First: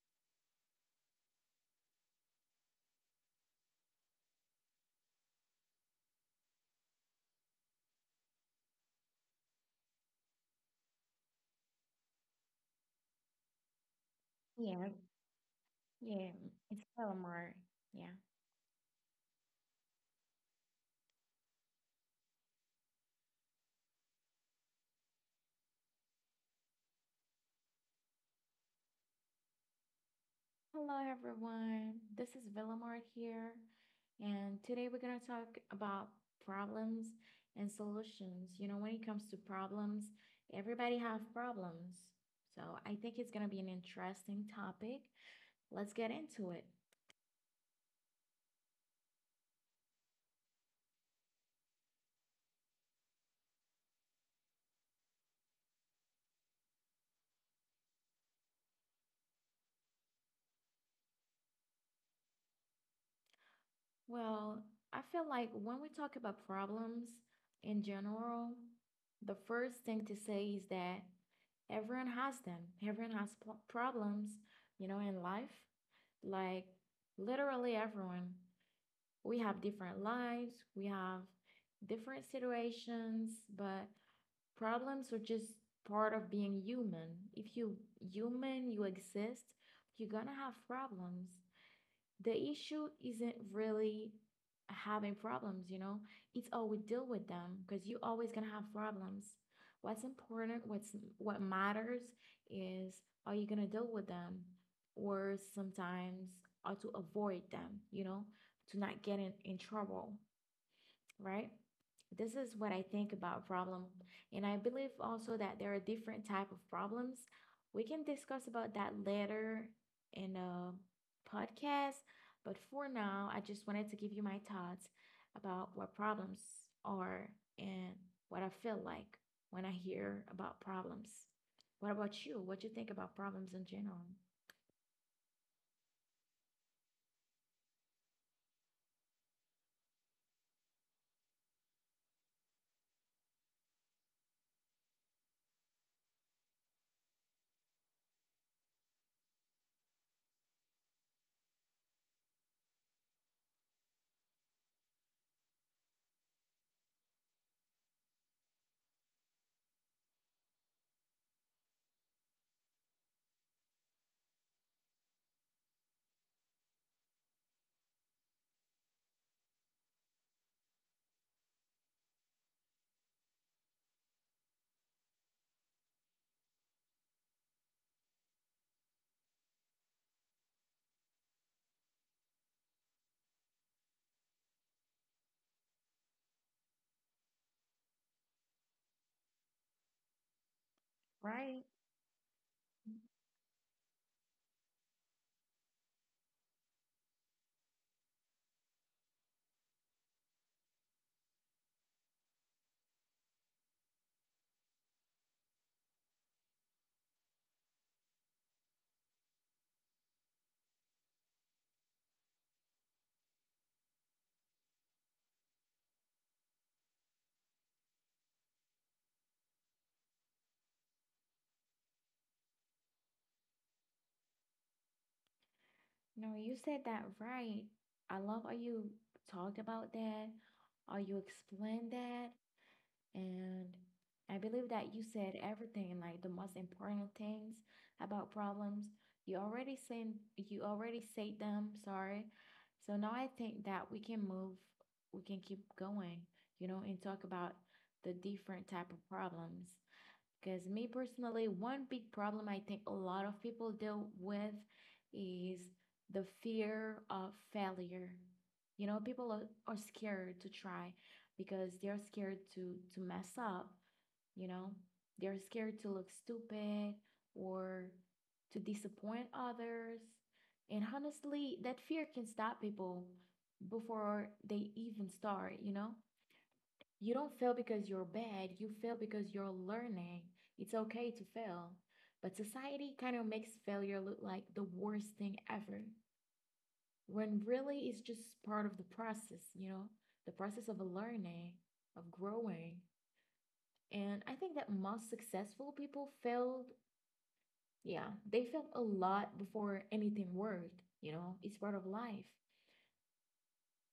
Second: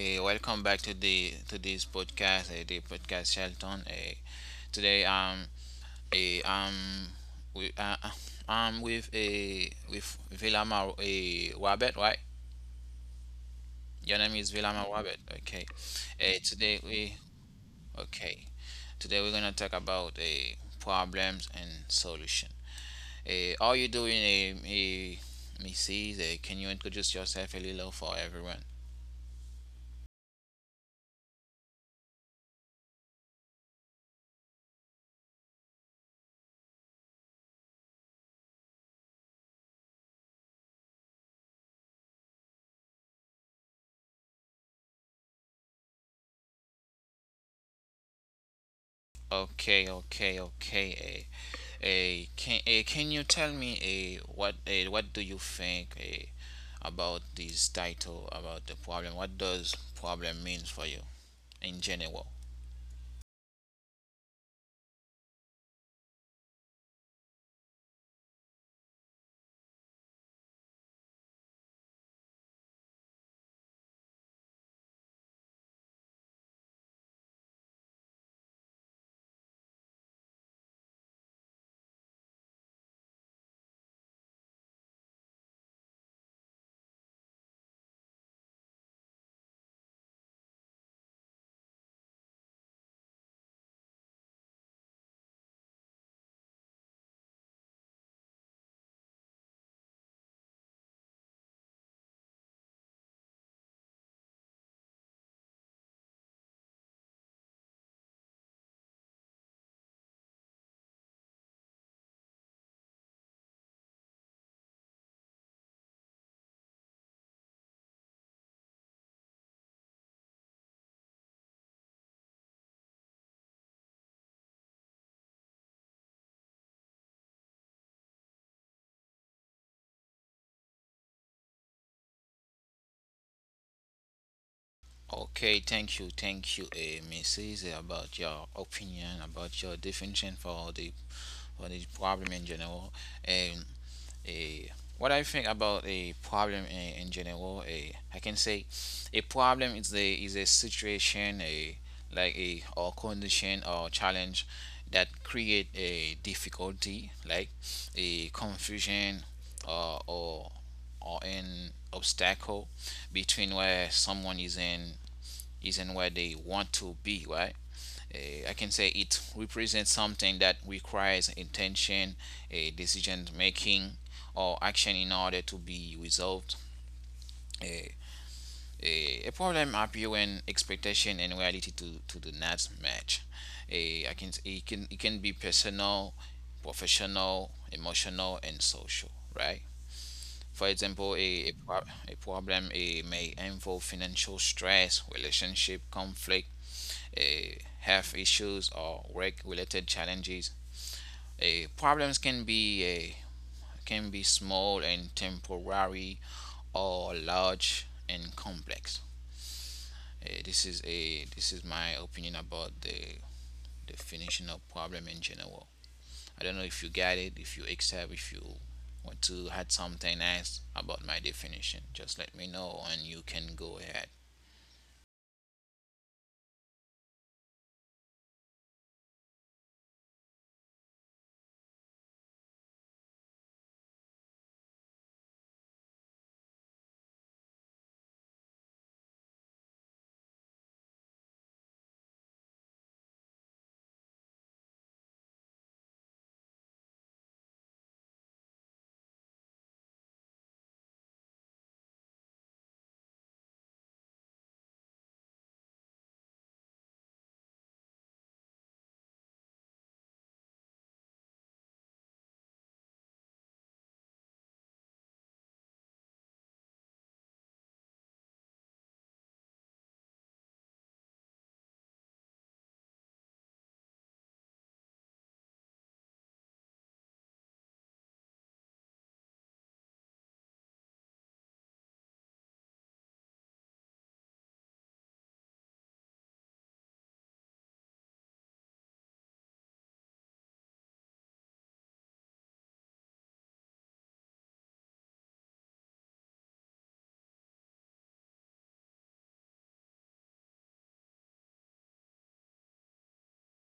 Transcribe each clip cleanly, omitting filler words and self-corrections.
Welcome back to the to this podcast, the podcast Shelton. Today uh, um we I'm with a with Vilama a Wabet, right? Your name is Yeah, Vilama Wabet. Okay. yeah, it's Today we Villamar. Yeah. Okay. Today we're gonna talk about problems and solution. How you doing, Mrs.? Can you introduce yourself a little for everyone? Hello, everyone. This is Villamar here, and today we're going to talk about problems and solutions. You know, when it comes to problems, everybody have problems. So I think it's going to be an interesting topic. Let's get into it. Okay, okay, okay. Eh. Can you tell me, what do you think, about this title, about the problem? What does problem means for you in general? Well, I feel like when we talk about problems in general, the first thing to say is that everyone has them. Everyone has problems, you know, in life. Like literally everyone. We have different lives, we have different situations, but problems are just part of being human. If you human, you exist, you're gonna have problems. The issue isn't really having problems, you know? It's how we deal with them because you're always gonna have problems. What's important, what's what matters is are you gonna deal with them or sometimes how to avoid them, you know, to not get in trouble, right? This is what I think about problem. And I believe also that there are different type of problems. We can discuss about that later in a podcast, but for now, I just wanted to give you my thoughts about what problems are and what I feel like when I hear about problems. What about you? What you think about problems in general? Okay, thank you, Mrs., about your opinion, about your definition for the problem in general. Um, uh, what I think about a problem in general, I can say a problem is the is a situation, a like a, or condition or challenge that create a difficulty, like a confusion, or or or an obstacle between where someone is in isn't where they want to be, right? I can say it represents something that requires intention, a decision making, or action in order to be resolved. A, a problem appears when expectation and reality to do not match. A, I can it can it can be personal, professional, emotional, and social, right? For example, a, a, Right. pro- a problem, may involve financial stress, relationship conflict, uh, health issues or work-related challenges. Problems can be small and temporary, or large and complex. This is my opinion about the definition of problem in general. I don't know if you get it, if you accept, if you want to add something else about my definition. Just let me know, and you can go ahead. No, you said that right. I love how you talked about that, how you explained that, and I believe that you said everything, like the most important things about problems. You already said them, sorry. So now I think that we can move, we can keep going, you know, and talk about the different type of problems. Because me personally, one big problem I think a lot of people deal with is the fear of failure. You know, people are scared to try because they're scared to mess up, you know. They're scared to look stupid or to disappoint others. And honestly, that fear can stop people before they even start, you know? You don't fail because you're bad, you fail because you're learning. It's okay to fail. But society kind of makes failure look like the worst thing ever, when really it's just part of the process, you know, the process of learning, of growing. And I think that most successful people failed, yeah, they failed a lot before anything worked, you know, it's part of life.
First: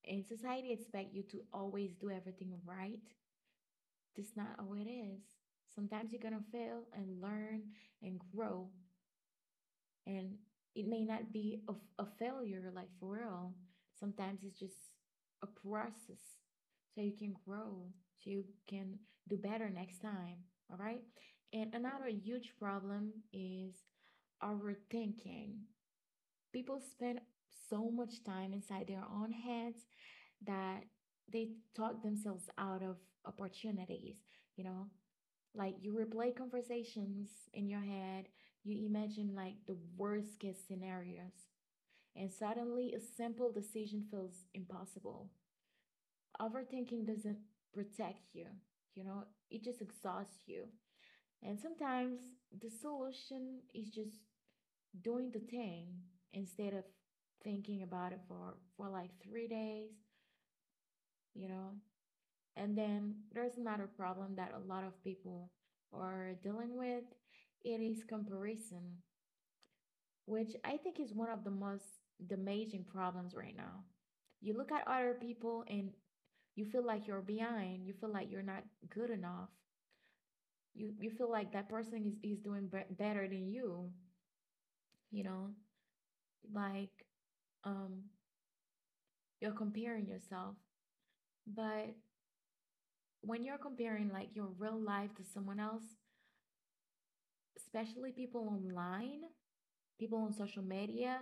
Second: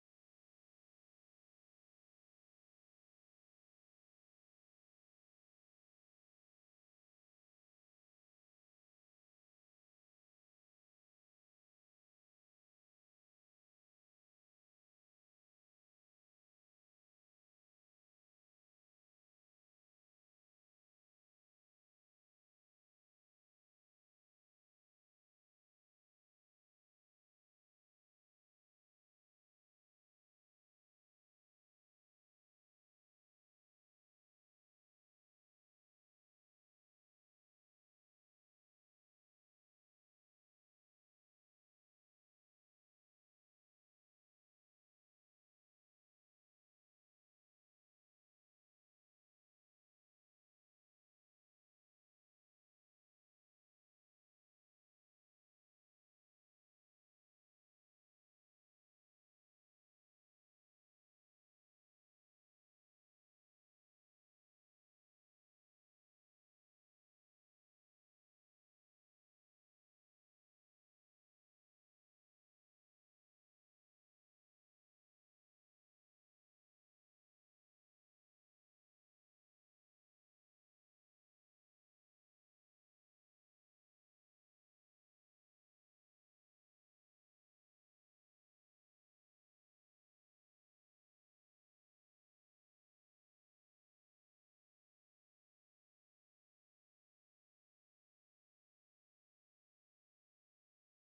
And society expects you to always do everything right. That's not how it is. Sometimes you're gonna fail and learn and grow, and it may not be a failure, like for real. Sometimes it's just a process so you can grow, so you can do better next time. All right. And another huge problem is overthinking. People spend so much time inside their own heads that they talk themselves out of opportunities. You know, like you replay conversations in your head, you imagine like the worst case scenarios, and suddenly a simple decision feels impossible. Overthinking doesn't protect you, you know, it just exhausts you. And sometimes the solution is just doing the thing instead of thinking about it for, like 3 days, you know. And then there's another problem that a lot of people are dealing with. It is comparison, which I think is one of the most damaging problems right now. You look at other people and you feel like you're behind, you feel like you're not good enough. You feel like that person is doing better than you, you know? Like um you're comparing yourself. But when you're comparing like your real life to someone else, especially people online, people on social media.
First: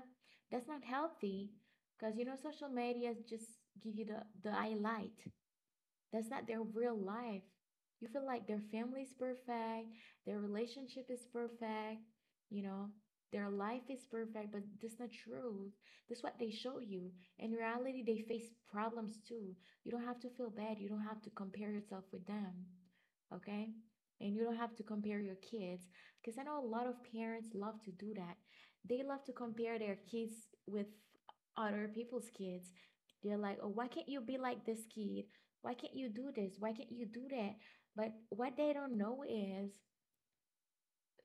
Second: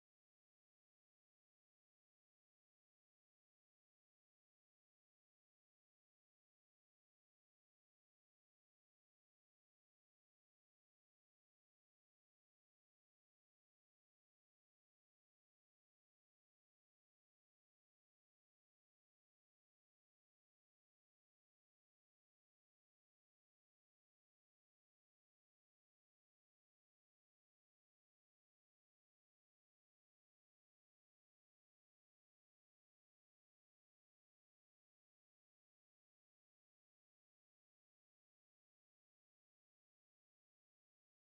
That's not healthy because you know social media just give you the highlight. That's not their real life. You feel like their family's perfect, their relationship is perfect, you know, their life is perfect, but that's not true. That's what they show you. In reality, they face problems too. You don't have to feel bad. You don't have to compare yourself with them. Okay? And you don't have to compare your kids. Because I know a lot of parents love to do that. They love to compare their kids with other people's kids. They're like, oh, why can't you be like this kid? Why can't you do this? Why can't you do that? But what they don't know is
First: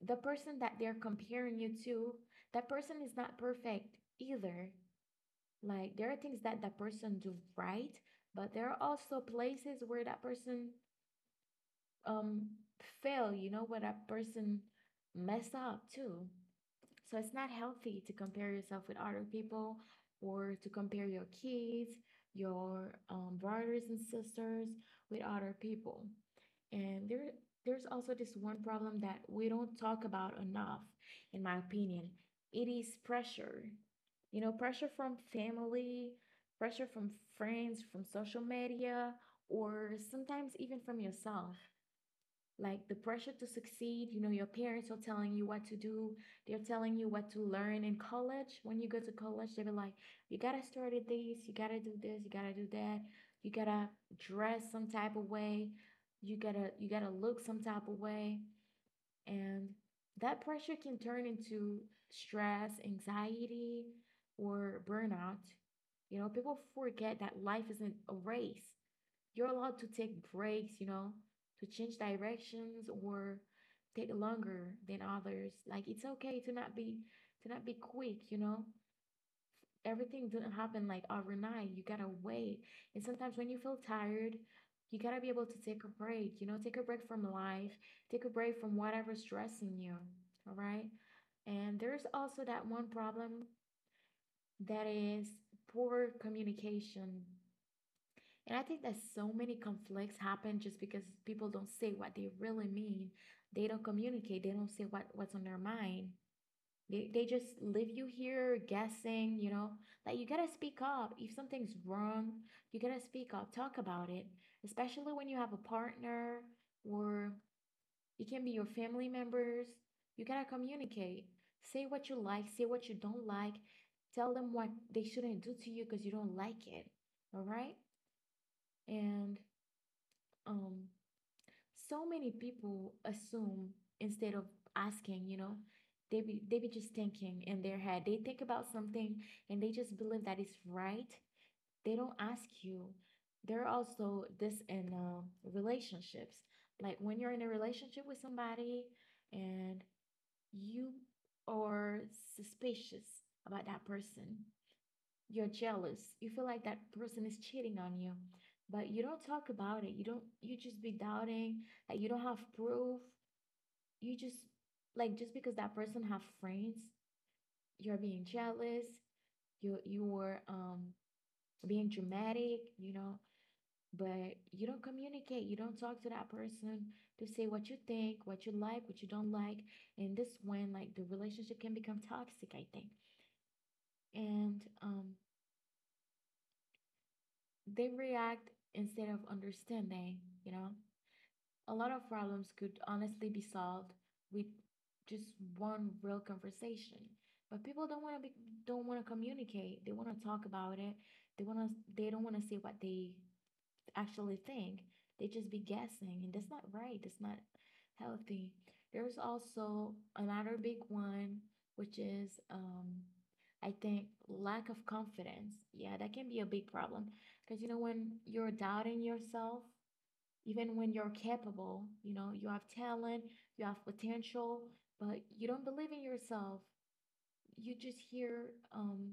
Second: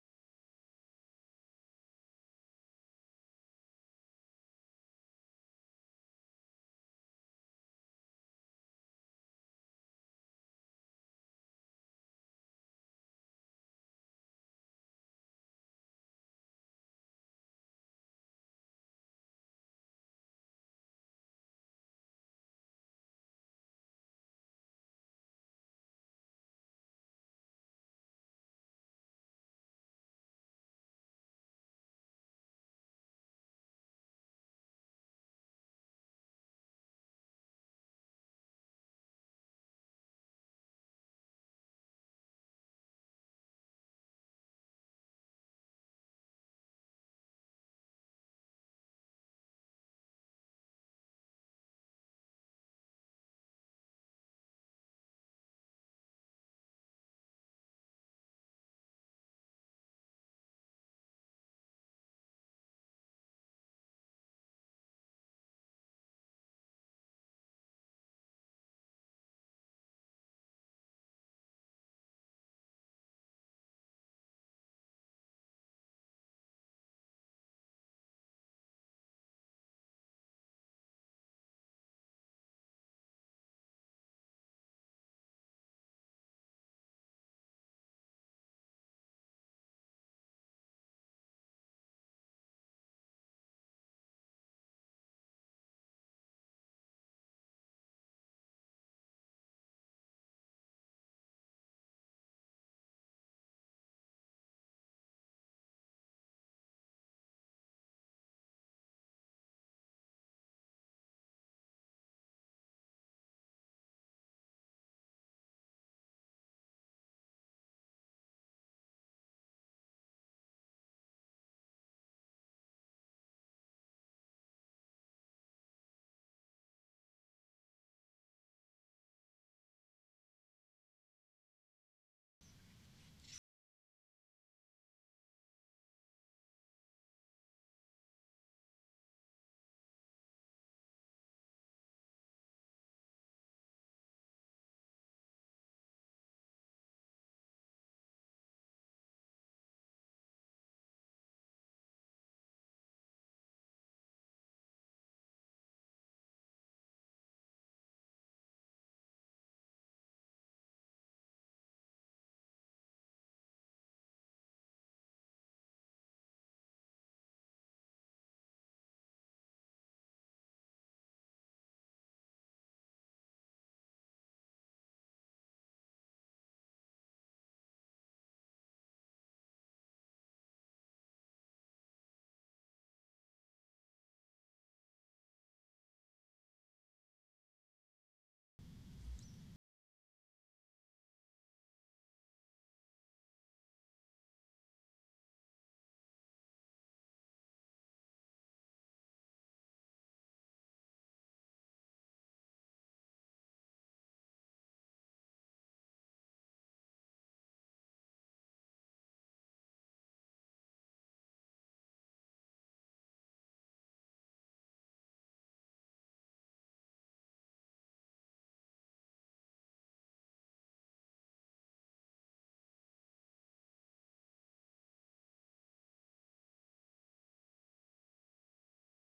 the person that they're comparing you to, that person is not perfect either. Like there are things that that person do right, but there are also places where that person um fail, you know, where that person mess up too. So it's not healthy to compare yourself with other people or to compare your kids, your brothers and sisters with other people. And there's also this one problem that we don't talk about enough, in my opinion. It is pressure. You know, pressure from family, pressure from friends, from social media, or sometimes even from yourself like the pressure to succeed. You know, your parents are telling you what to do, they're telling you what to learn in college. When you go to college, they'll be like, you gotta start at this, you gotta do this, you gotta do that, you gotta dress some type of way, you gotta look some type of way. And that pressure can turn into stress, anxiety, or burnout. You know, people forget that life isn't a race. You're allowed to take breaks, you know, to change directions or take longer than others. Like it's okay to not be quick, you know. Everything doesn't happen like overnight. You gotta wait. And sometimes when you feel tired, you gotta be able to take a break, you know, take a break from life, take a break from whatever's stressing you. All right. And there's also that one problem that is poor communication. And I think that so many conflicts happen just because people don't say what they really mean. They don't communicate. They don't say what's on their mind. They just leave you here guessing, you know, like you gotta speak up. If something's wrong, you gotta speak up, talk about it, especially when you have a partner or it can be your family members. You gotta communicate. Say what you like, say what you don't like, tell them what they shouldn't do to you because you don't like it. All right? And um so many people assume instead of asking, you know, they be just thinking in their head, they think about something and they just believe that it's right, they don't ask you. They're also this in relationships, like when you're in a relationship with somebody and you are suspicious about that person, you're jealous. You feel like that person is cheating on you, but you don't talk about it. You don't, you just be doubting that you don't have proof. You just like just because that person have friends, you're being jealous. You were being dramatic, you know, but you don't communicate. You don't talk to that person to say what you think, what you like, what you don't like. And this when like the relationship can become toxic, I think. And they react instead of understanding, you know? A lot of problems could honestly be solved with just one real conversation. But people don't want to communicate. They want to talk about it. They want to they don't want to say what they actually think. They just be guessing, and that's not right. That's not healthy. There's also another big one, which is I think lack of confidence. Yeah, that can be a big problem because you know when you're doubting yourself, even when you're capable, you know you have talent, you have potential, but you don't believe in yourself. You just hear um,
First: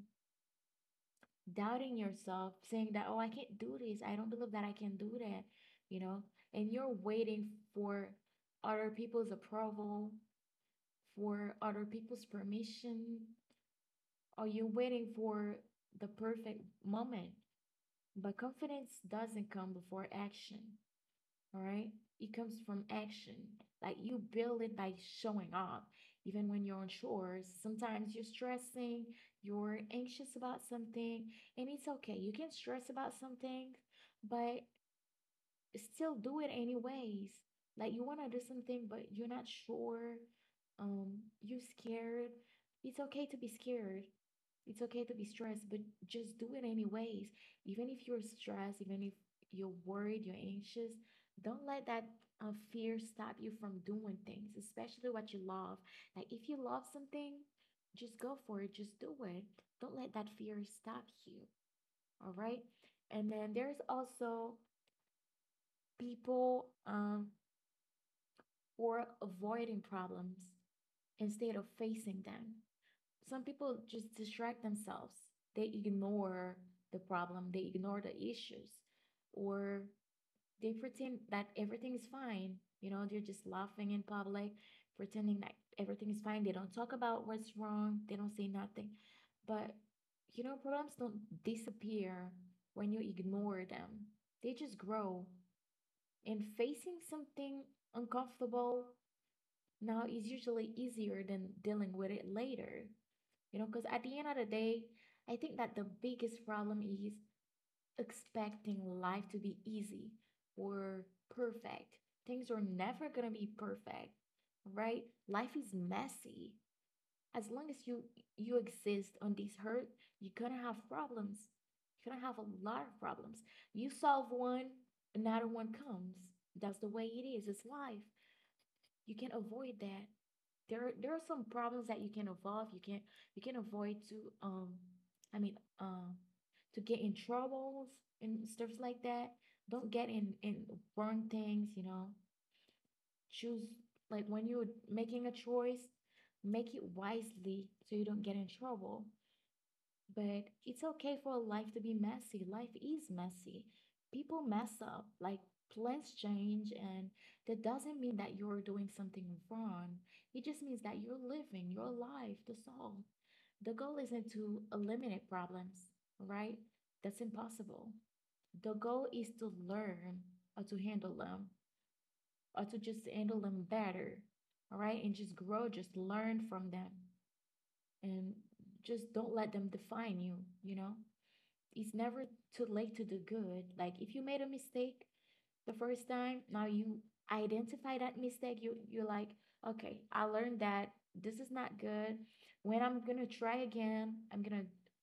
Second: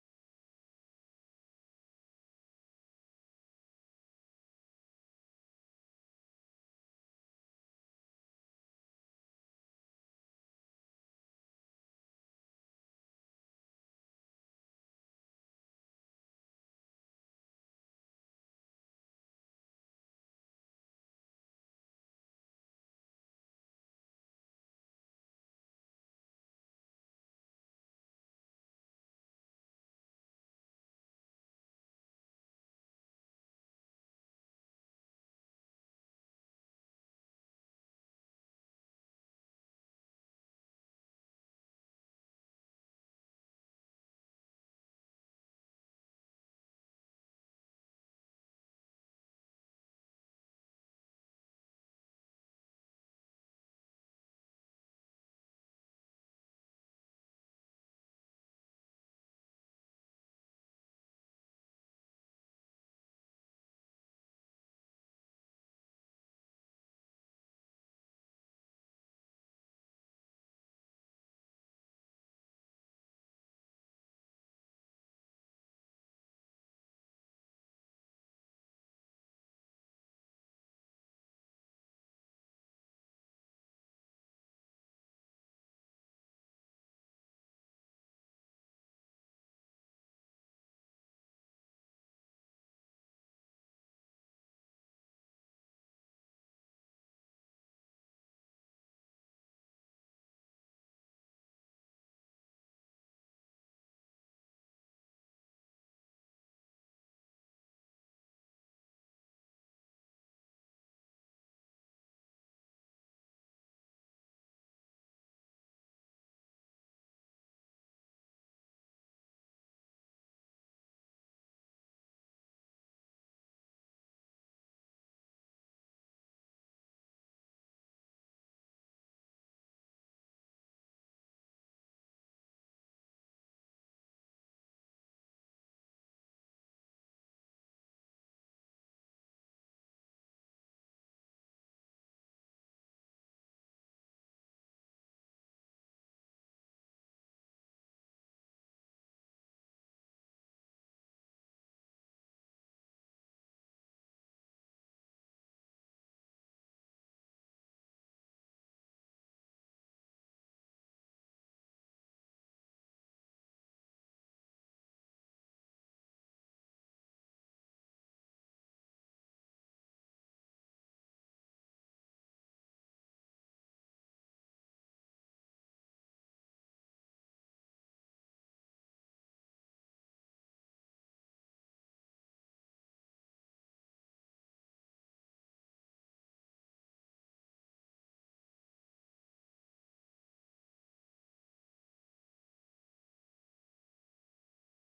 doubting yourself, saying that, oh, I can't do this. I don't believe that I can do that, you know? And you're waiting for other people's approval, for other people's permission, or you're waiting for the perfect moment. But confidence doesn't come before action. All right. It comes from action. Like you build it by showing up. Even when you're unsure, sometimes you're stressing, you're anxious about something, and it's okay. You can stress about something, but still do it anyways. Like you want to do something, but you're not sure. You're scared. It's okay to be scared. It's okay to be stressed, but just do it anyways. Even if you're stressed, even if you're worried, you're anxious, don't let that fear stop you from doing things, especially what you love. Like if you love something, just go for it, just do it. Don't let that fear stop you. All right. And then there's also people were avoiding problems instead of facing them. Some people just distract themselves. They ignore the problem, they ignore the issues, or they pretend that everything is fine. You know, they're just laughing in public, pretending that everything is fine. They don't talk about what's wrong, they don't say nothing. But, you know, problems don't disappear when you ignore them, they just grow and facing something uncomfortable now is usually easier than dealing with it later. You know, because at the end of the day, I think that the biggest problem is expecting life to be easy or perfect. Things are never going to be perfect, right? Life is messy as long as you exist on this earth, you're gonna have problems. You're gonna have a lot of problems. You solve one, another one comes. That's the way it is. It's life. You can not avoid that. There are some problems that you can avoid. You can avoid to um, I mean um, to get in troubles and stuff like that. Don't get in wrong things. You know, choose like when you're making a choice, make it wisely so you don't get in trouble, but it's okay for life to be messy. Life is messy, people mess up, like plans change, and that doesn't mean that you're doing something wrong. It just means that you're living your life to solve. The goal isn't to eliminate problems, right? That's impossible. The goal is to learn how to handle them, or to just handle them better. All right. And just grow, just learn from them, and just don't let them define you, you know? It's never too late to do good. Like if you made a mistake, the first time, now you identify that mistake, you're like, okay, I learned that this is not good. When I'm gonna try again, I'm gonna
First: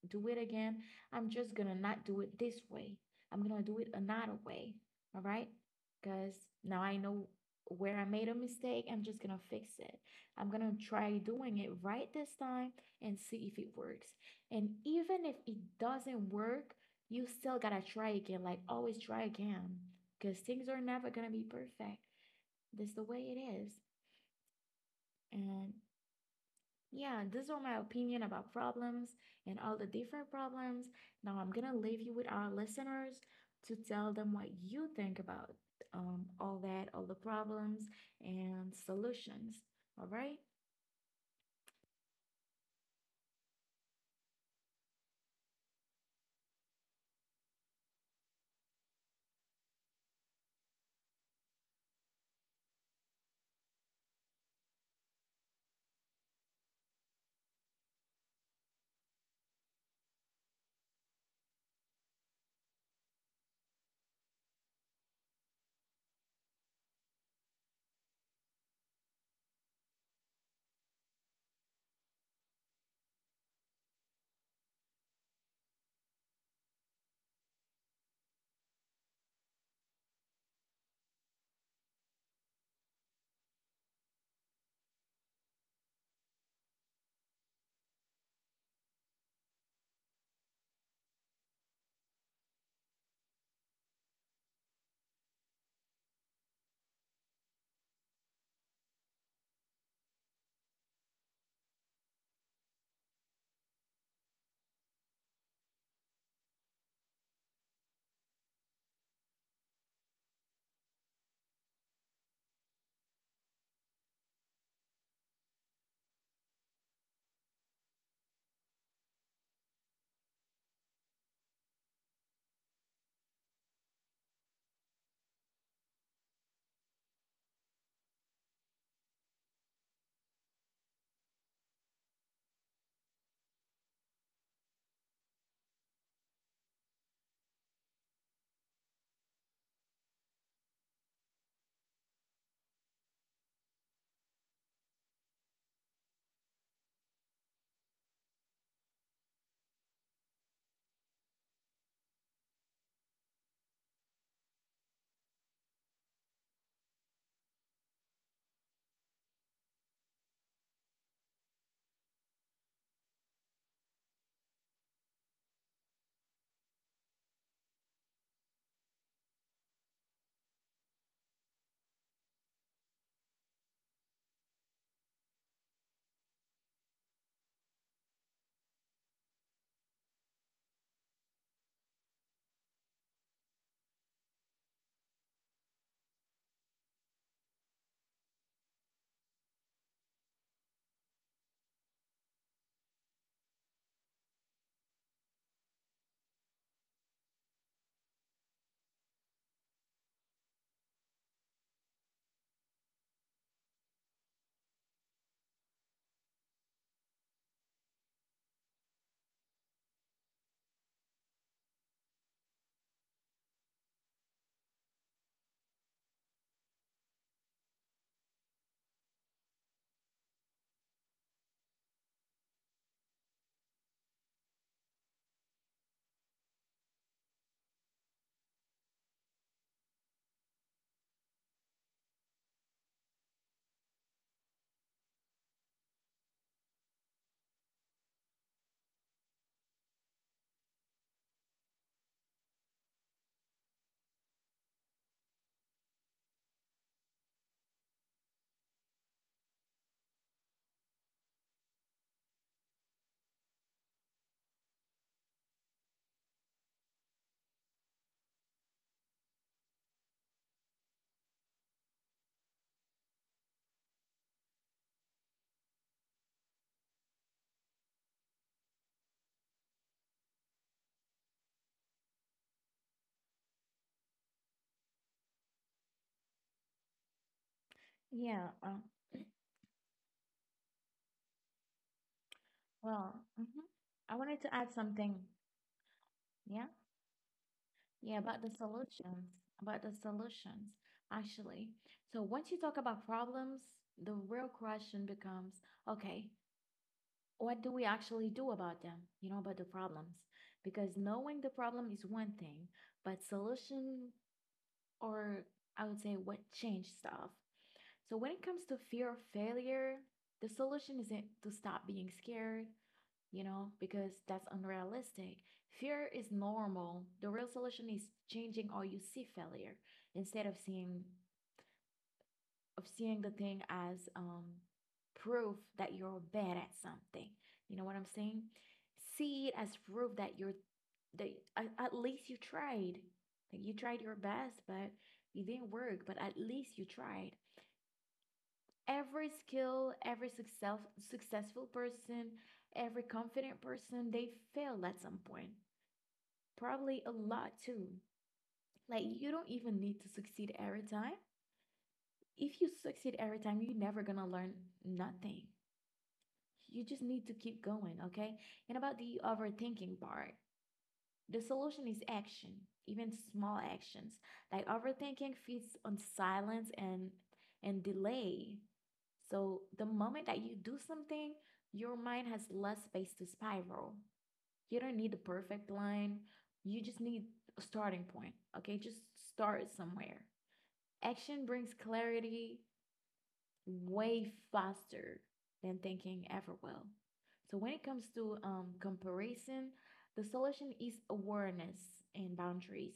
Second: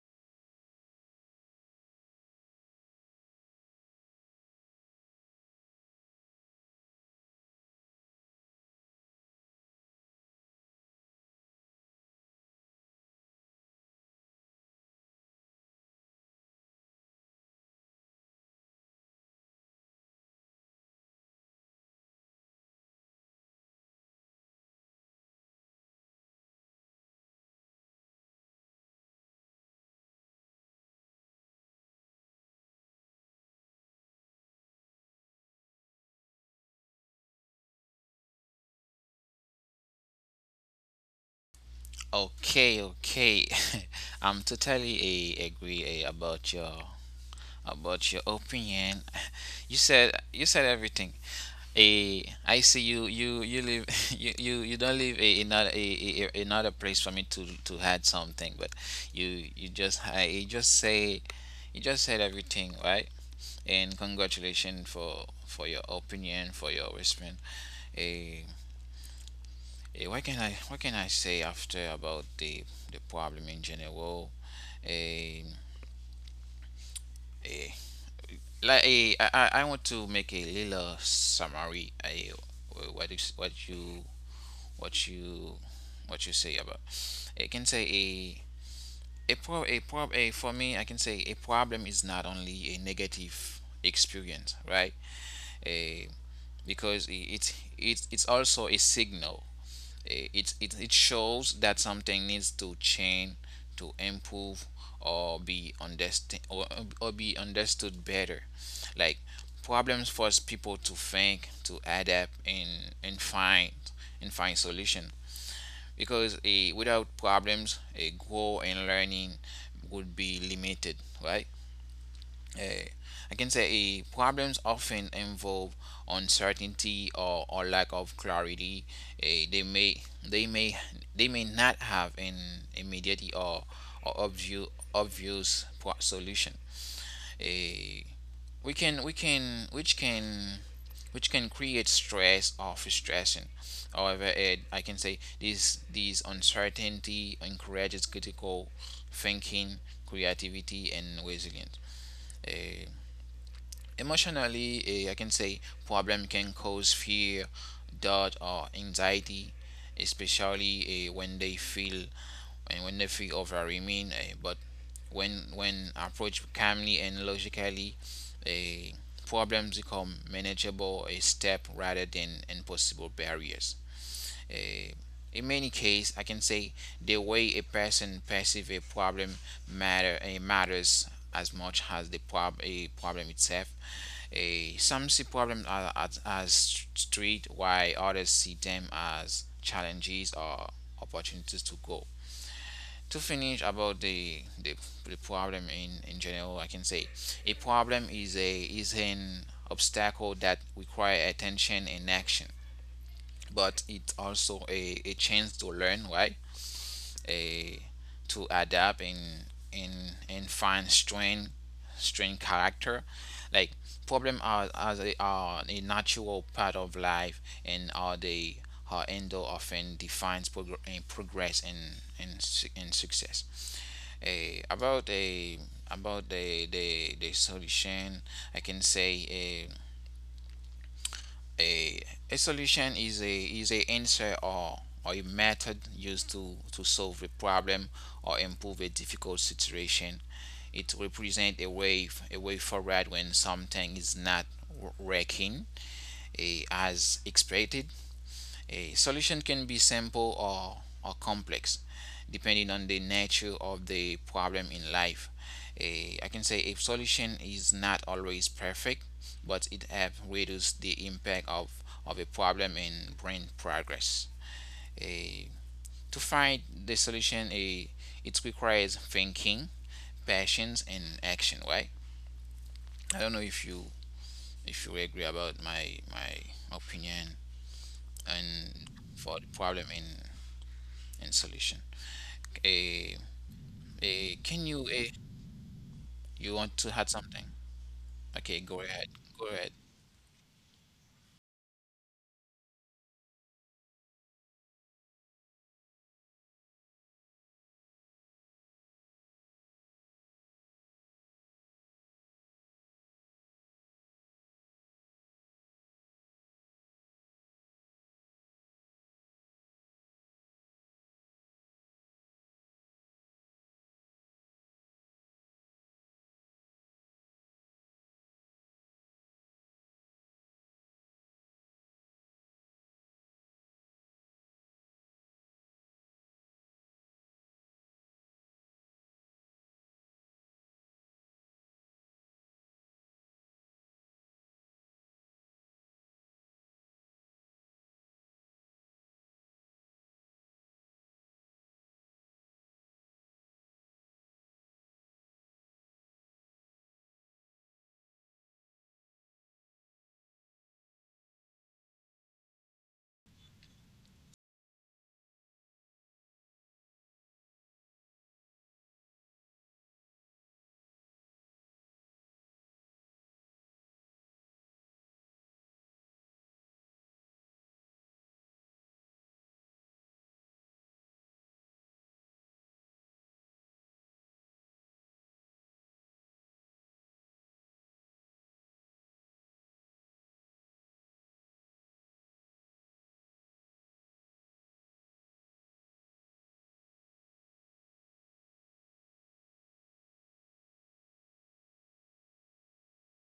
do it again. I'm just gonna not do it this way, I'm gonna do it another way. All right? Because now I know where I made a mistake, I'm just gonna fix it. I'm gonna try doing it right this time and see if it works. And even if it doesn't work, you still gotta try again. Like always try again, because things are never going to be perfect. That's the way it is. And yeah, these are my opinion about problems and all the different problems. Now I'm going to leave you with our listeners to tell them what you think about all that, all the problems and solutions. All right? Okay, okay. I'm totally agree, about your opinion. You said everything. I see you live you don't live a, another place for me to add something, but you just I you just say you just said everything right, and congratulations for your opinion, for your response. Eh, what can I say after about the problem in general? Um, like, I want to make a little summary. I what is what you what you What you say about. I can say a pro a prob a For me, I can say a problem is not only a negative experience, right? A Because it's also a signal. It shows that something needs to change, to improve or be understood better. Like, problems force people to think, to adapt, and find solution. Because, without problems, a grow and learning would be limited, right? uh, I can say, problems often involve uncertainty, or lack of clarity. Uh, they may they may they may not have an immediate, or obvious solution. Uh, we can which can which can create stress or frustration. However, I can say this uncertainty encourages critical thinking, creativity, and resilience. Eh, Emotionally, I can say problem can cause fear, doubt, or anxiety, especially, when they feel, overwhelming. But when approached calmly and logically, eh, problems become manageable a step, rather than impossible barriers. Uh, in many cases, I can say the way a person perceives a problem, matters as much as the prob- a problem itself. Some see problems as street, while others see them as challenges or opportunities to grow. To finish about the problem in general, I can say a problem is a is an obstacle that requires attention and action, but it's also a chance to learn, right? A To adapt, and find strength, strength character. Like, problem are they are a natural part of life, and are they are endo often defines progress and success. A About the solution, I can say, eh, a a solution is a answer, or a method used to solve a problem or improve a difficult situation. It represents a way forward when something is not working, as expected. A solution can be simple, or complex, depending on the nature of the problem in life. I can say a solution is not always perfect, but it helps reduce the impact, of a problem in brain progress. A, to find the solution, it requires thinking, passions, and action, right? I don't know if you agree about my opinion and Yeah. For the problem in and solution. Eh, Well, mhm. eh, I can wanted you to eh, add something. you want to add Yeah. something? Okay, Yeah, go ahead. Go ahead. About the solutions, actually. So once you talk about problems, the real question becomes, okay, what do we actually do about them? You know, about the problems. Because knowing the problem is one thing, but solution, or I would say, what change stuff. So when it comes to fear of failure, the solution isn't to stop being scared, you know, because that's unrealistic. Fear is normal. The real solution is changing how you see failure. Instead of seeing the thing as proof that you're bad at something. You know what I'm saying? See it as proof that you're that, at least you tried. Like you tried your best, but it didn't work, but at least you tried. Every skill, every success, successful person, every confident person, they failed at some point. Probably a lot too. Like you don't even need to succeed every time. If you succeed every time, you're never gonna learn nothing. You just need to keep going, okay? And about the overthinking part, the solution is action, even small actions. Like overthinking feeds on silence and delay. So the moment that you do something, your mind has less space to spiral. You don't need the perfect line. You just need a starting point. Okay, just start somewhere. Action brings clarity way faster than thinking ever will. So when it comes to comparison, the solution is awareness and boundaries.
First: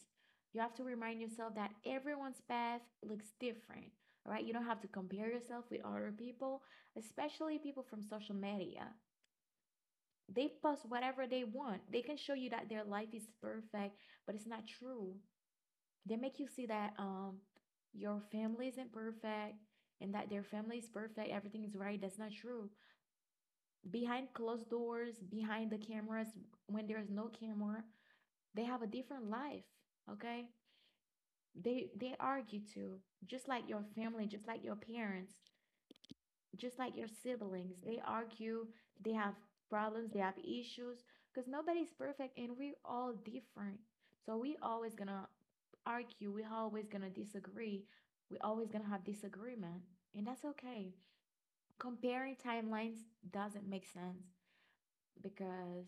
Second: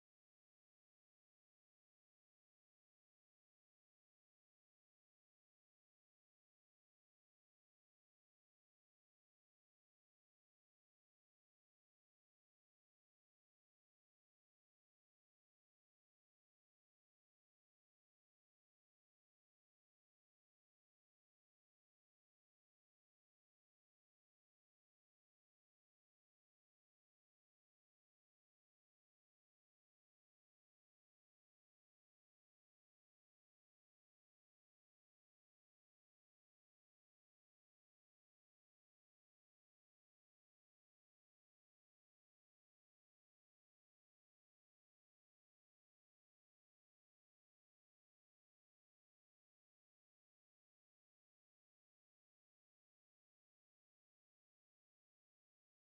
You have to remind yourself that everyone's path looks different, all right? You don't have to compare yourself with other people, especially people from social media. They post whatever they want. They can show you that their life is perfect, but it's not true. They make you see that your family isn't perfect and that their family is perfect, everything is right. That's not true. Behind closed doors, behind the cameras, when there is no camera, they have a different life. Okay? They argue too, just like your family, just like your parents, just like your siblings. They argue, they have problems, they have issues, because nobody's perfect and we're all different. So we always gonna argue, we always gonna disagree, we always gonna have disagreement, and that's okay. Comparing timelines doesn't make sense because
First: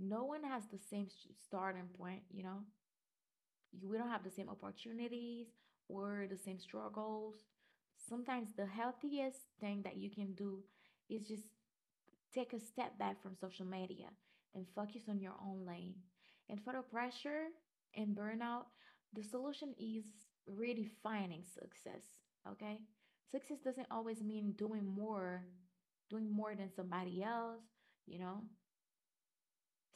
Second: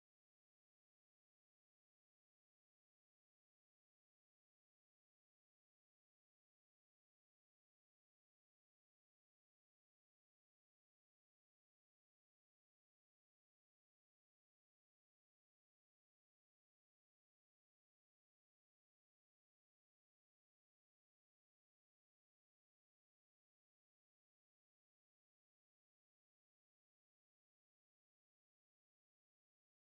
no one has the same starting point, you know? We don't have the same opportunities or the same struggles. Sometimes the healthiest thing that you can do is just take a step back from social media and focus on your own lane. And for the pressure and burnout, the solution is redefining success. Okay? Success doesn't always mean doing more than somebody else, you know?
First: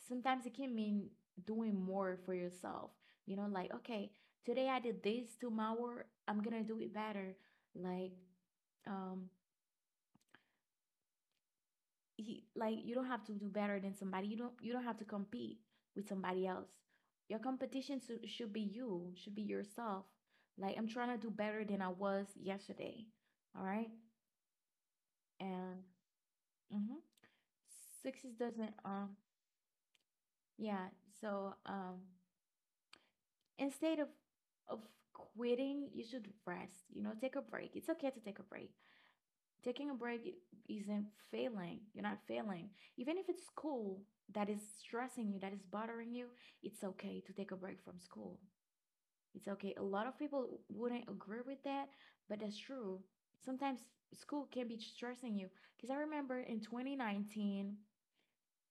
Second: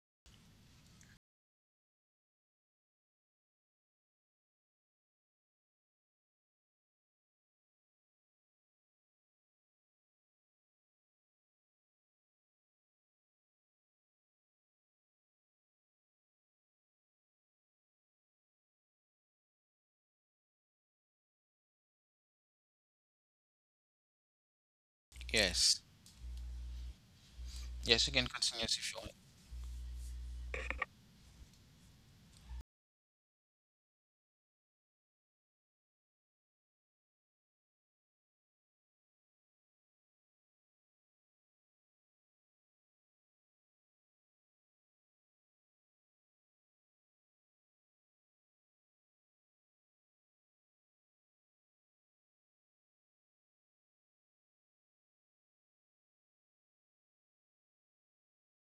Sometimes it can mean doing more for yourself. You know, like, okay, today I did this, tomorrow I'm gonna do it better. Like, um, he like you don't have to do better than somebody. You don't have to compete with somebody else. Your competition should be you, should be yourself. Like I'm trying to do better than I was yesterday. All right? And Yes. mm-hmm. Yes, you can Sixes continue doesn't if you want. Yeah, so instead of of quitting, you should rest, you know, take a break. It's okay to take a break. Taking a break isn't failing. You're not failing. Even if it's school that is stressing you, that is bothering you, it's okay to take a break from school. It's okay. A lot of people wouldn't agree with that, but that's true. Sometimes school can be stressing you. Because I remember in 2019,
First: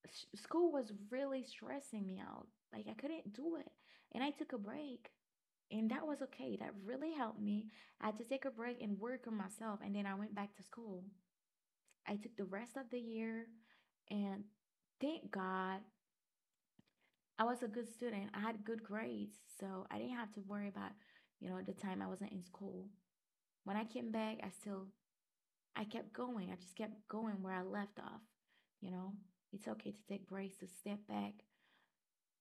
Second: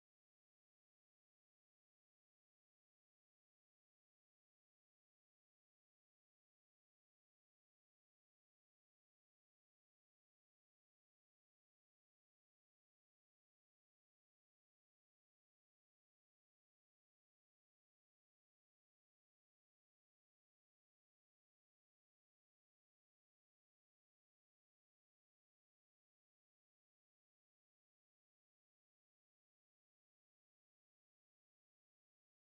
school was really stressing me out. Like I couldn't do it. And I took a break. And that was okay. That really helped me. I had to take a break and work on myself. And then I went back to school. I took the rest of the year, and thank God I was a good student. I had good grades, so I didn't have to worry about, you know, the time I wasn't in school. When I came back, I kept going. I just kept going where I left off. You know, it's okay to take breaks, to step back.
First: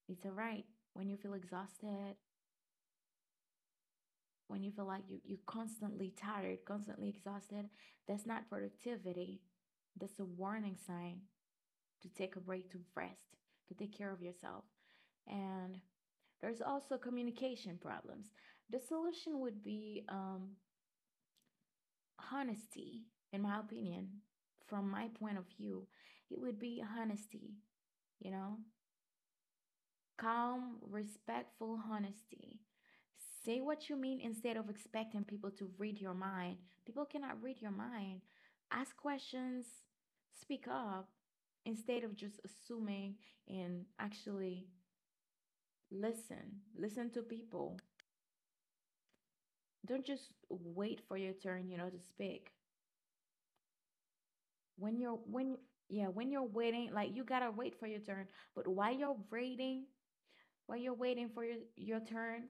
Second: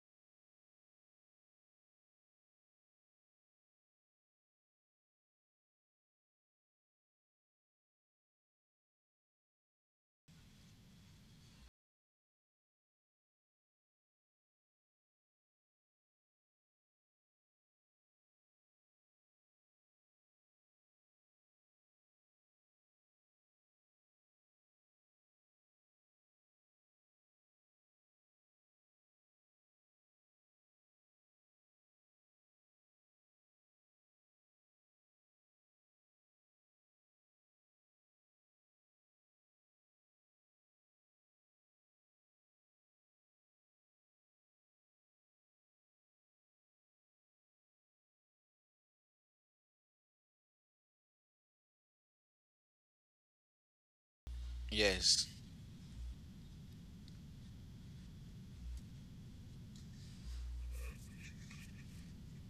It's all right when you feel exhausted, when you feel like you're constantly tired, constantly exhausted. That's not productivity. That's a warning sign to take a break, to rest, to take care of yourself. And there's also communication problems. The solution would be honesty, in my opinion, from my point of view. It would be honesty, you know, calm, respectful honesty. Say what you mean instead of expecting people to read your mind. People cannot read your mind. Ask questions, speak up instead of just assuming, and actually listen. Listen to people, don't just wait for your turn, you know, to speak. When you're Yes. when yeah, when you're waiting, like you gotta wait for your turn. But while you're waiting for your turn,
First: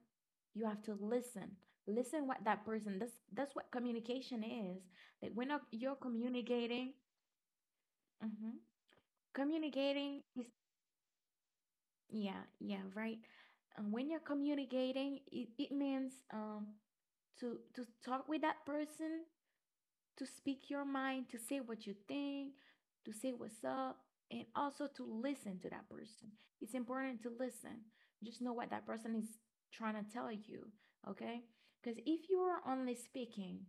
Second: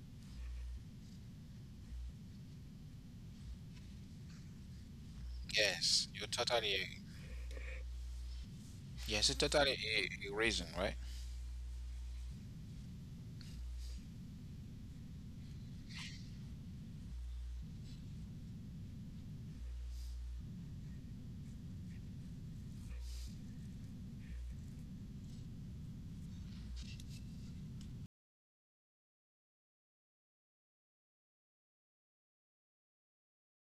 you have to listen. Listen what that person. That's what communication is. Like when not you're Yes. Communicating, mhm, Yes, you're totally communicating a is reason, right? yeah, yeah, right. And when you're communicating, it means to talk with that person, to speak your mind, to say what you think, to say what's up, and also to listen to that person. It's important to listen. Just know what that person is trying to tell you, okay? Because if you are only speaking,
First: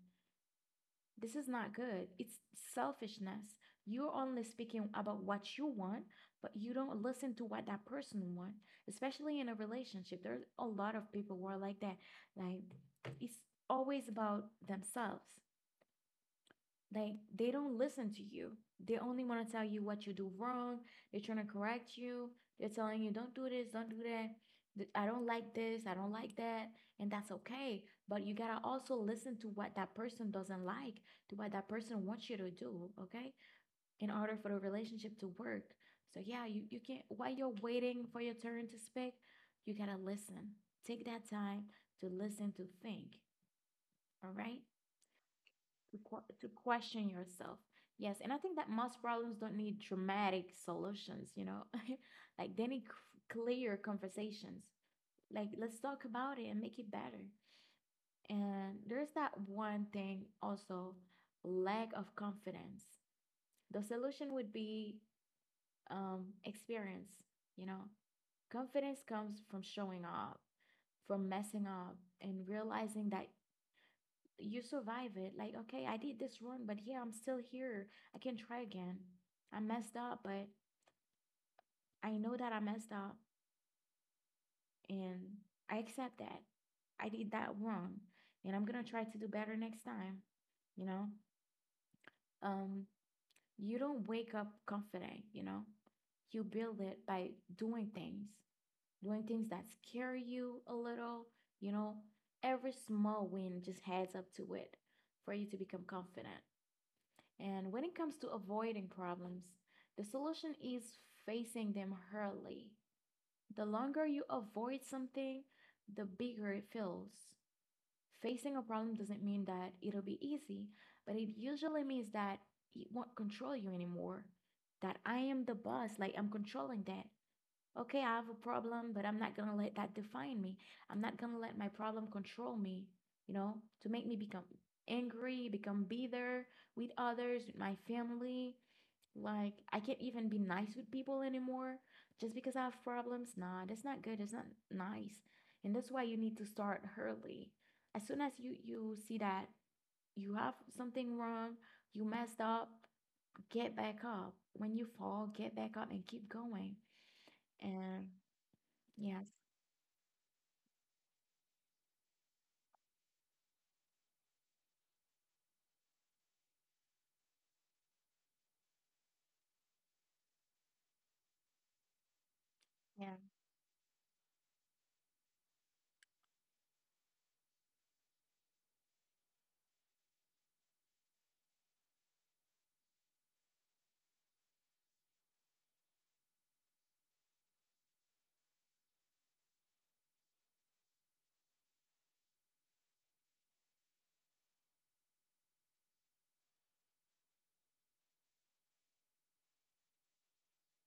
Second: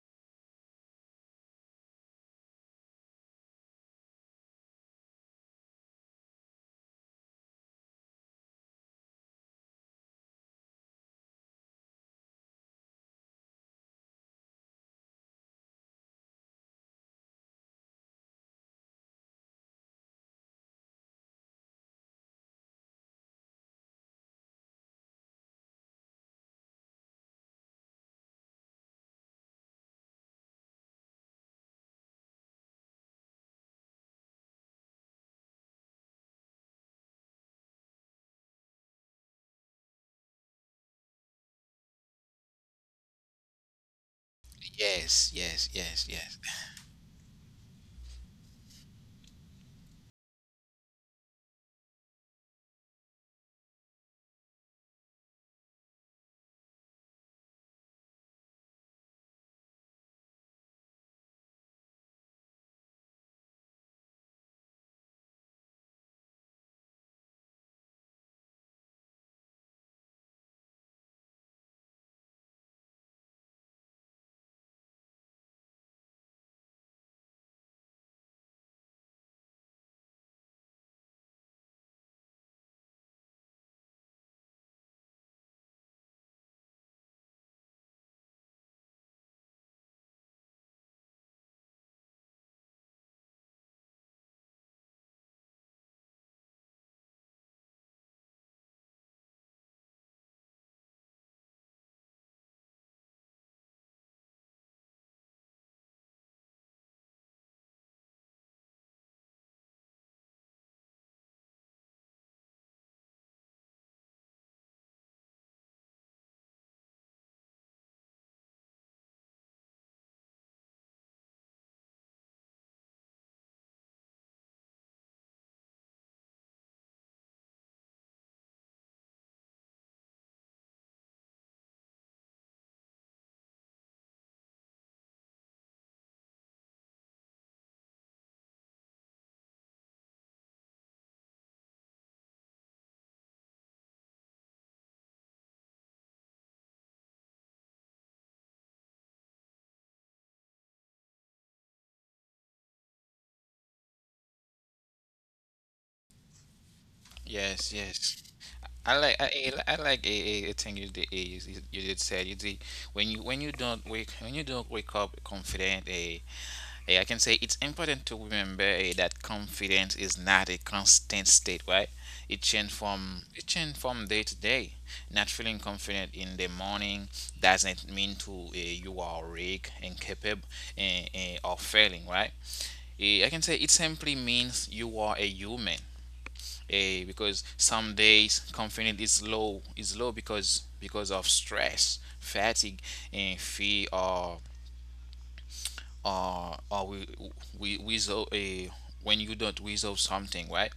this is not good. It's selfishness. You're only speaking about what you want, but you don't listen to what that person wants. Especially in a relationship, there's a lot of people who are like that. Like it's always about themselves. They don't listen to you. They only want to tell you what you do wrong. They're trying to correct you. They're telling you don't do this, don't do that. I don't like this, I don't like that, and that's okay. But you gotta also listen to what that person doesn't like, to what that person wants you to do, okay? In order for the relationship to work. So yeah, you can't while you're waiting for your turn to speak, you gotta listen. Take that time to listen, to think. All right, Yes, yes, to, yes, yes. to question yourself. Yes, and I think that most problems don't need dramatic solutions, you know, like they need clear conversations. Like, let's talk about it and make it better. And there's that one thing also, lack of confidence. The solution would be experience, you know, confidence comes from showing up, from messing up, and realizing that you survive it. Like, okay, I did this wrong, but here I'm still here. I can try again. I messed up, but I know that I messed up and I accept that. I did that wrong and I'm gonna try to do better next time. You know, um, you don't wake up confident, you know, you build it by doing things, doing things that scare you a little, you know, every small win just adds up to it for you to become confident. And when it comes to avoiding problems, the solution is facing them hurriedly. The longer you avoid something, the bigger it feels. Facing a problem doesn't mean that it'll be easy, but it usually means that it won't control you anymore. That I am the boss, like I'm controlling that. Okay, I have a problem, but I'm not gonna let that define me. I'm not gonna let my problem control me, you know, to make me become angry, become bitter with others, with my family. Like, I can't even be nice with people anymore just because I have problems. Nah, that's not good. It's not nice. And that's why you need to start early. As soon as you see that you have something wrong, you messed up, get back up. When you fall, get back up and keep going. Yes, And yes. I, yes, I I like a a thing you did, when you don't wake up confident. I can say it's important to remember, that confidence is not a constant state, right? Yeah, It change from day to day. Not feeling confident in the morning doesn't mean to, you are weak, incapable, and or failing, right? I can say it simply means you are a human. Because some days confidence is low, because of stress, fatigue, and fear, or, or, we resolve a when you don't resolve something, right?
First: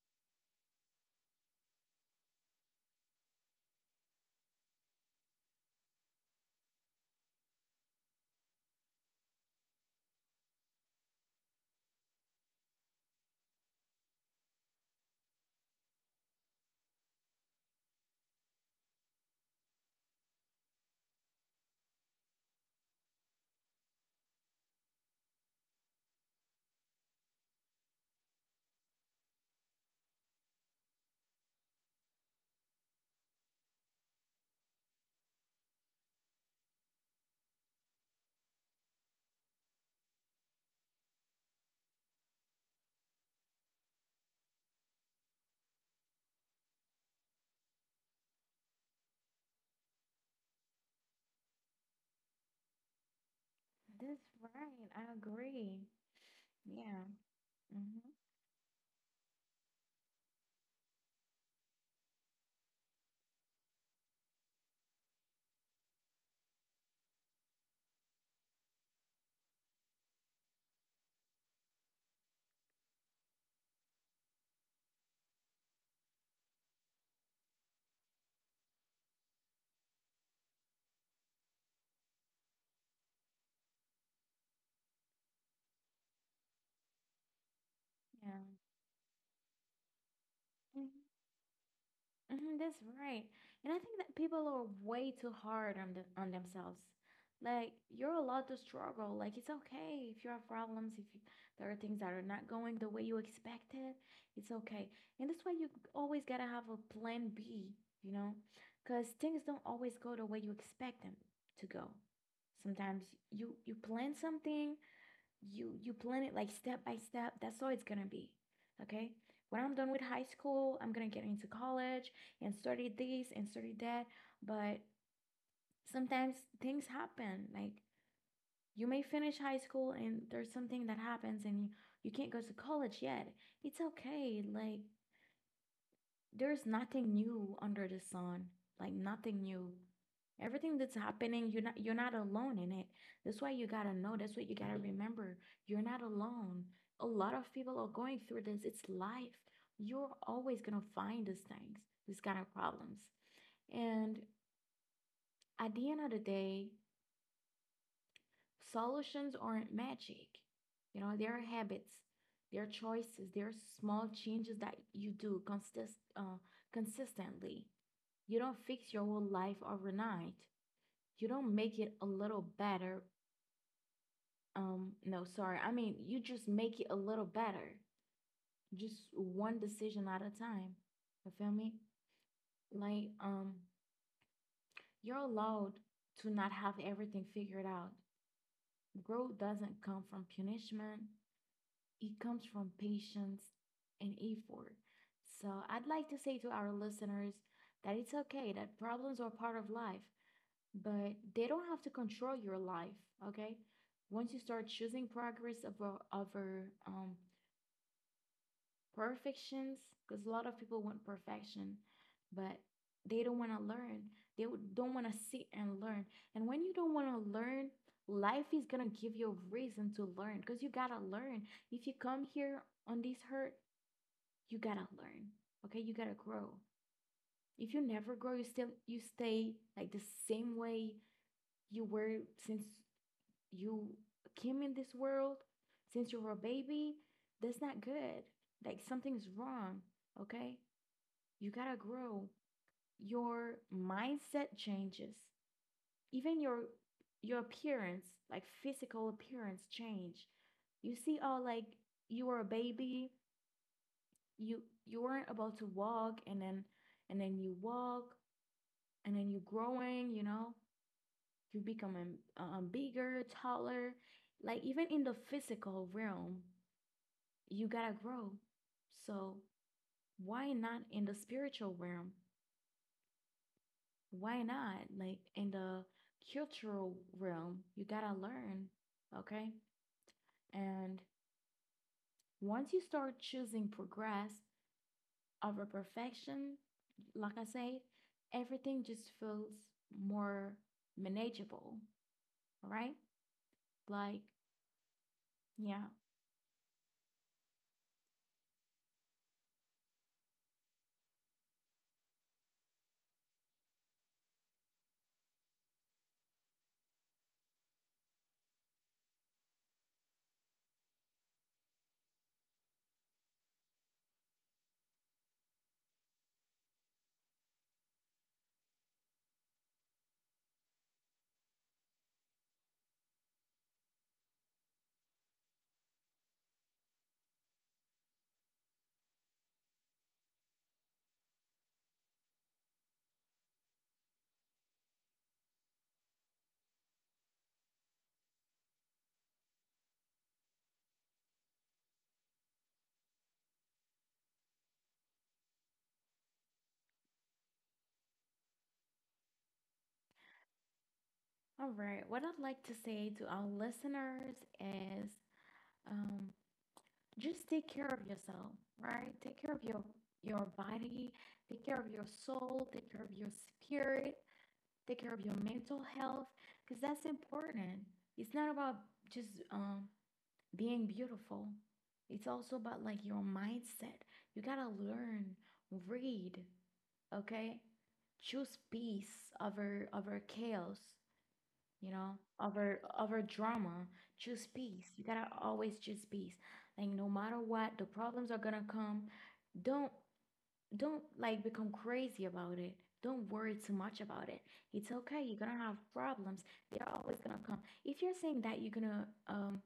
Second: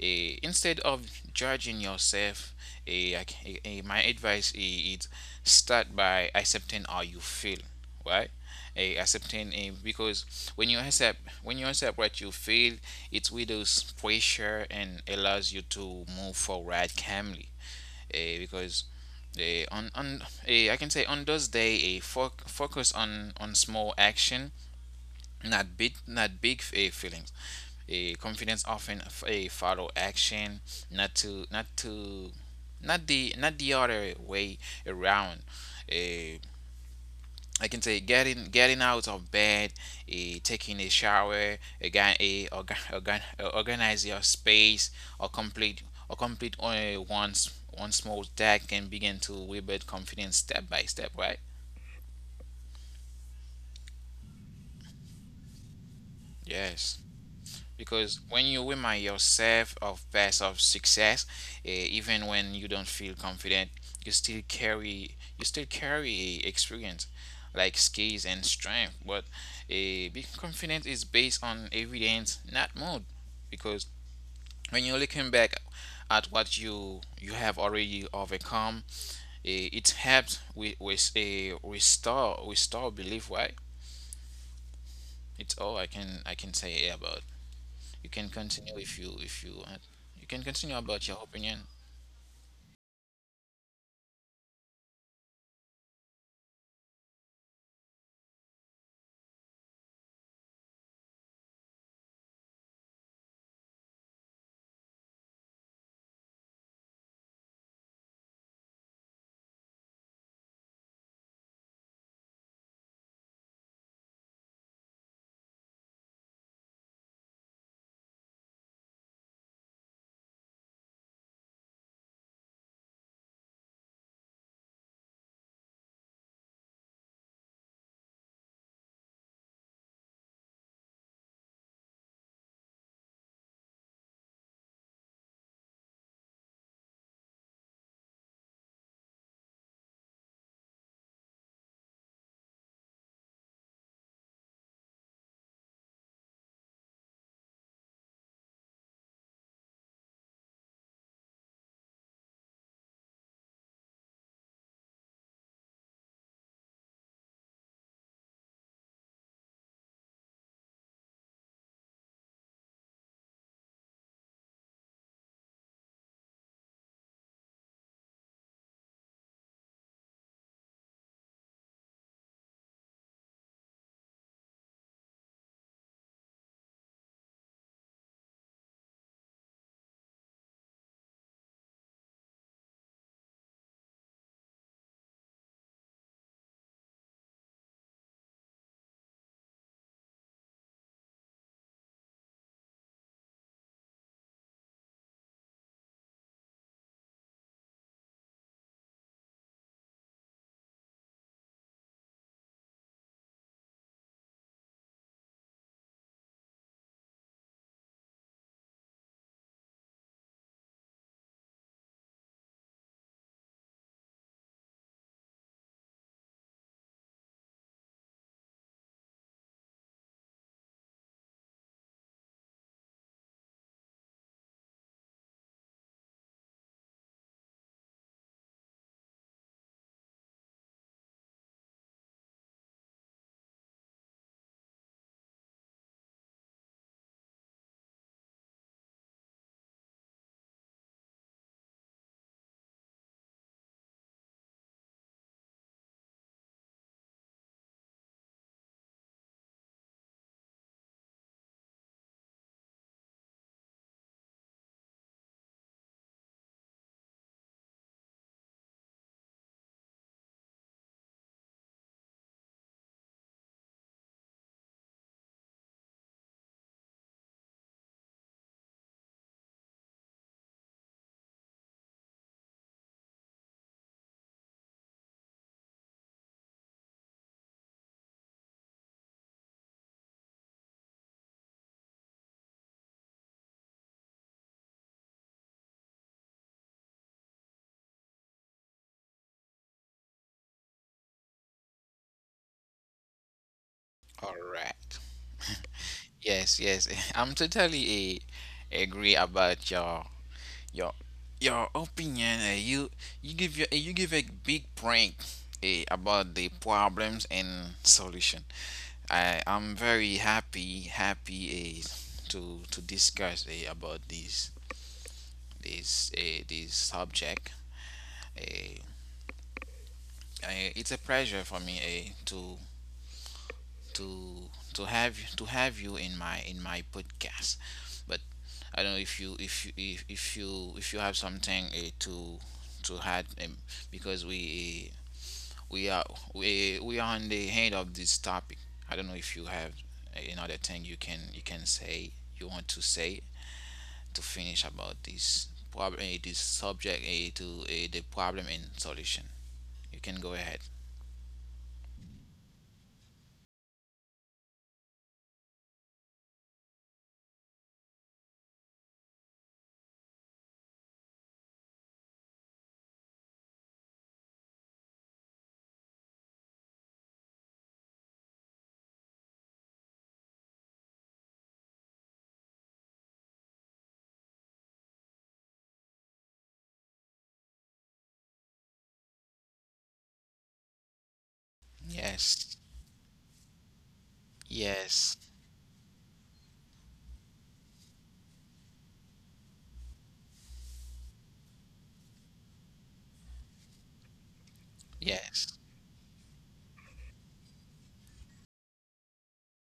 Instead of judging yourself, eh, I c- eh, eh, my advice is, start by accepting how you feel, right? Because when you accept what you feel, it widows pressure and allows you to move forward calmly. Eh, because eh, on eh, I can say on those day, focus on small action, not big, feelings. A confidence often a follow action, not to not to not the other way around. Eh, I can say getting, out of bed, taking a shower, again organize your space, or complete or complete, only once one small task can begin to rebuild confidence, step by step, right? that's right. I agree. Yes. Yeah. Mm-hmm. Because when you remind yourself of, past of success, even when you don't feel confident, you still carry experience, like skills and strength. But, being confident is based on evidence, not mood. Because when you're looking back at what you have already overcome, it helps with a restore belief. Why? It's all I can say about. You can Yeah. continue if you want. You can continue Mm-hmm. about your opinion. Hmm, that's right. And I think that people are way too hard on the, on themselves. Like you're allowed to struggle. Like it's okay if you have problems, if you, there are things that are not going the way you expected, it's okay. And that's why you always gotta have a plan B, you know, because things don't always go the way you expect them to go. Sometimes you plan something you plan it like step by step, that's all it's gonna be. Okay, when I'm done with high school I'm gonna get into college and study this and study that, but sometimes things happen. Like you may finish high school and there's something that happens and you can't go to college yet. It's okay, like there's nothing new under the sun, like nothing new. Everything that's happening, you're not alone in it. That's why you gotta know. That's what you gotta remember. You're not alone. A lot of people are going through this. It's life. You're always gonna find these things, these kind of problems. And at the end of the day, solutions aren't magic. You know, there are habits, there are choices, there are small changes that you do consistently. You don't fix your whole life overnight. You don't make it a little better. No, sorry. I mean, you just make it a little better. Just one decision at a time. You feel me? Like, um, you're allowed to not have everything figured out. Growth doesn't come from punishment, it comes from patience and effort. So, I'd like to say to our listeners that it's okay, that problems are part of life, but they don't have to control your life, okay? Once you start choosing progress over over perfections, because a lot of people want perfection, but they don't want to learn. They don't want to sit and learn. And when you don't want to learn, life is gonna give you a reason to learn because you gotta learn. If you come here on this hurt, you gotta learn. Okay, you gotta grow. If you never grow, you still you stay like the same way you were since you came in this world, since you were a baby, that's not good. Like something's wrong, okay? You gotta grow. Your mindset changes. Even your appearance, like physical appearance change. You see, oh like you were a baby, you weren't about to walk and then you walk and then you're growing, you know, you becoming bigger, taller, like even in the physical realm, you gotta grow. So why not in the spiritual realm? Why not like in the cultural realm? You gotta learn, okay? And once you start choosing progress over perfection, like I said, everything just feels more manageable, right? All Like, right. yeah. Yes, yes. I'm totally, agree about your your opinion. You give a big point, about the problems and solution. I'm very happy, to discuss, about this subject. Uh, it's a pleasure for me, to have you in my podcast. But I don't know if you have something, to add, because we eh, we are we are on the end of this topic. I don't know if you have, another thing you want to say to finish about this problem, this subject, to the problem and solution. You can go ahead. All right, what I'd like to say to our listeners is, um, just take care of yourself, right? Take care of your body, take care of your soul, take care of your spirit, take care of your mental health, because that's important. It's not about just being beautiful. It's also about like your mindset. You gotta learn, read, okay? Choose peace over chaos, you know, Yes. over drama. Choose peace, Yes. you gotta always choose peace. Like no matter what, the problems are gonna come. Don't don't like become crazy about it, don't worry too much about it. It's okay, you're Yes. gonna have problems, they're always gonna come. If you're saying that you're gonna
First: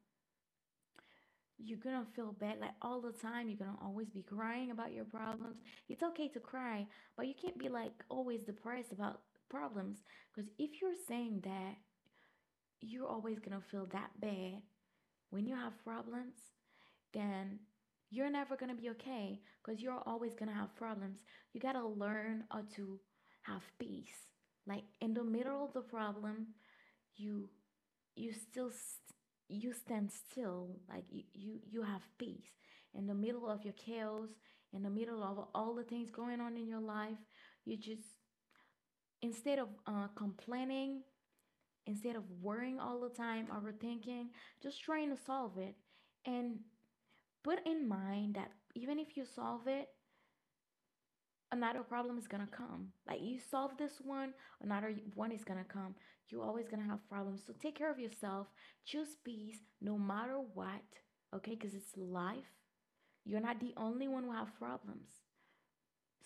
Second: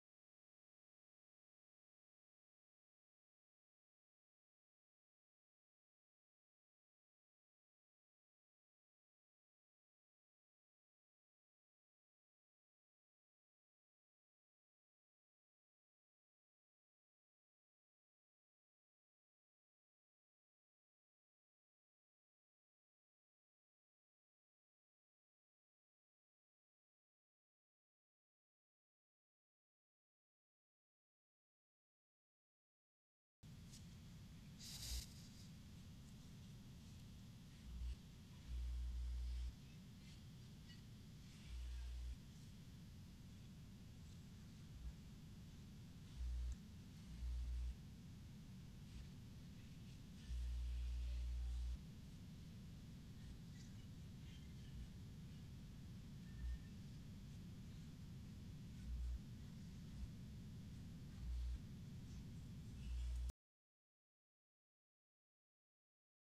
you're gonna feel bad like all the time, you're gonna always be crying about your problems. It's okay to cry, but you can't be like always depressed about problems, because if you're saying that you're always gonna feel that bad when you have problems, then you're never going to be okay because you're always going to have problems. You got to learn how to have peace. Like in the middle of the problem, you you still st- you stand still like you, you have peace in the middle of your chaos, in the middle of all the things going on in your life, you just, instead of complaining, instead of worrying all the time, overthinking, just trying to solve it, and put in mind that even if you solve it, another problem is gonna come. Like you solve this one, another one is gonna come. You're always gonna have problems. So take care of yourself. Choose peace no matter what, okay? Because it's life. You're not the only one who have problems.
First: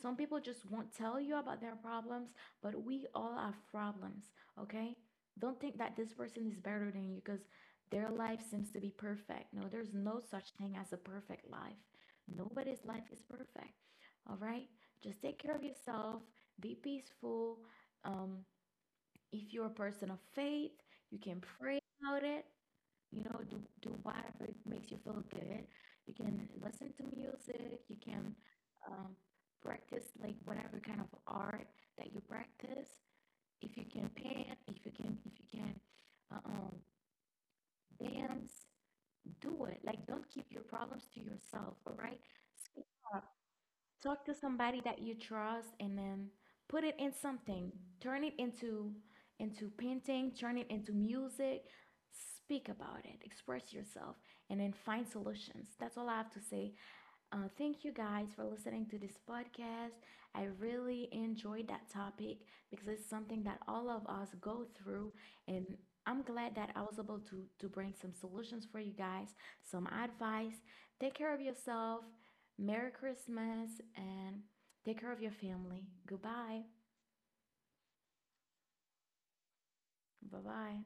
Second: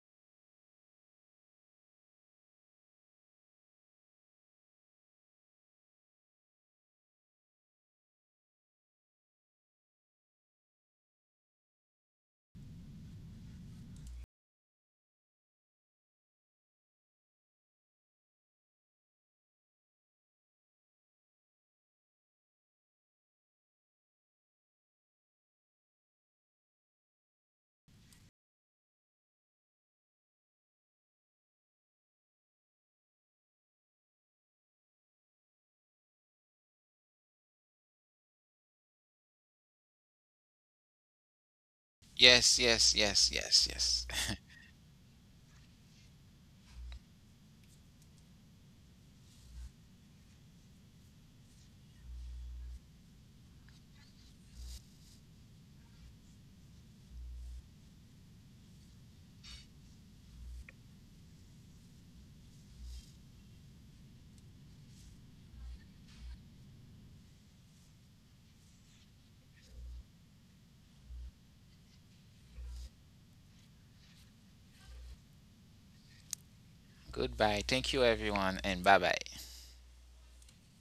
Some people just won't tell you about their problems, but we all have problems, okay? Don't think that this person is better than you because their life seems to be perfect. No, there's no such thing as a perfect life. Nobody's life is perfect, all right? Just take care of yourself, be peaceful. Um, if you're a person of faith, you can pray about it, you know, do whatever it makes you feel good. You can listen to music. You can, um, practice like whatever kind of art that you practice. If you can paint, if you can uh, um, dance, do it. Like, don't keep your problems to yourself. All right, Yes, speak yes, yes, yes, yes. talk to somebody that you trust and then put it in something. Turn it into painting, turn it into music. Speak about it, express yourself, and then find solutions. That's all I have to say. Thank you guys for listening to this podcast. I really enjoyed that topic because it's something that all of us go through, and I'm glad that I was able to bring some solutions for you guys, some advice. Take care of yourself. Merry Christmas and take care of your family. Goodbye. Goodbye. Thank you, everyone, and bye bye. Bye bye.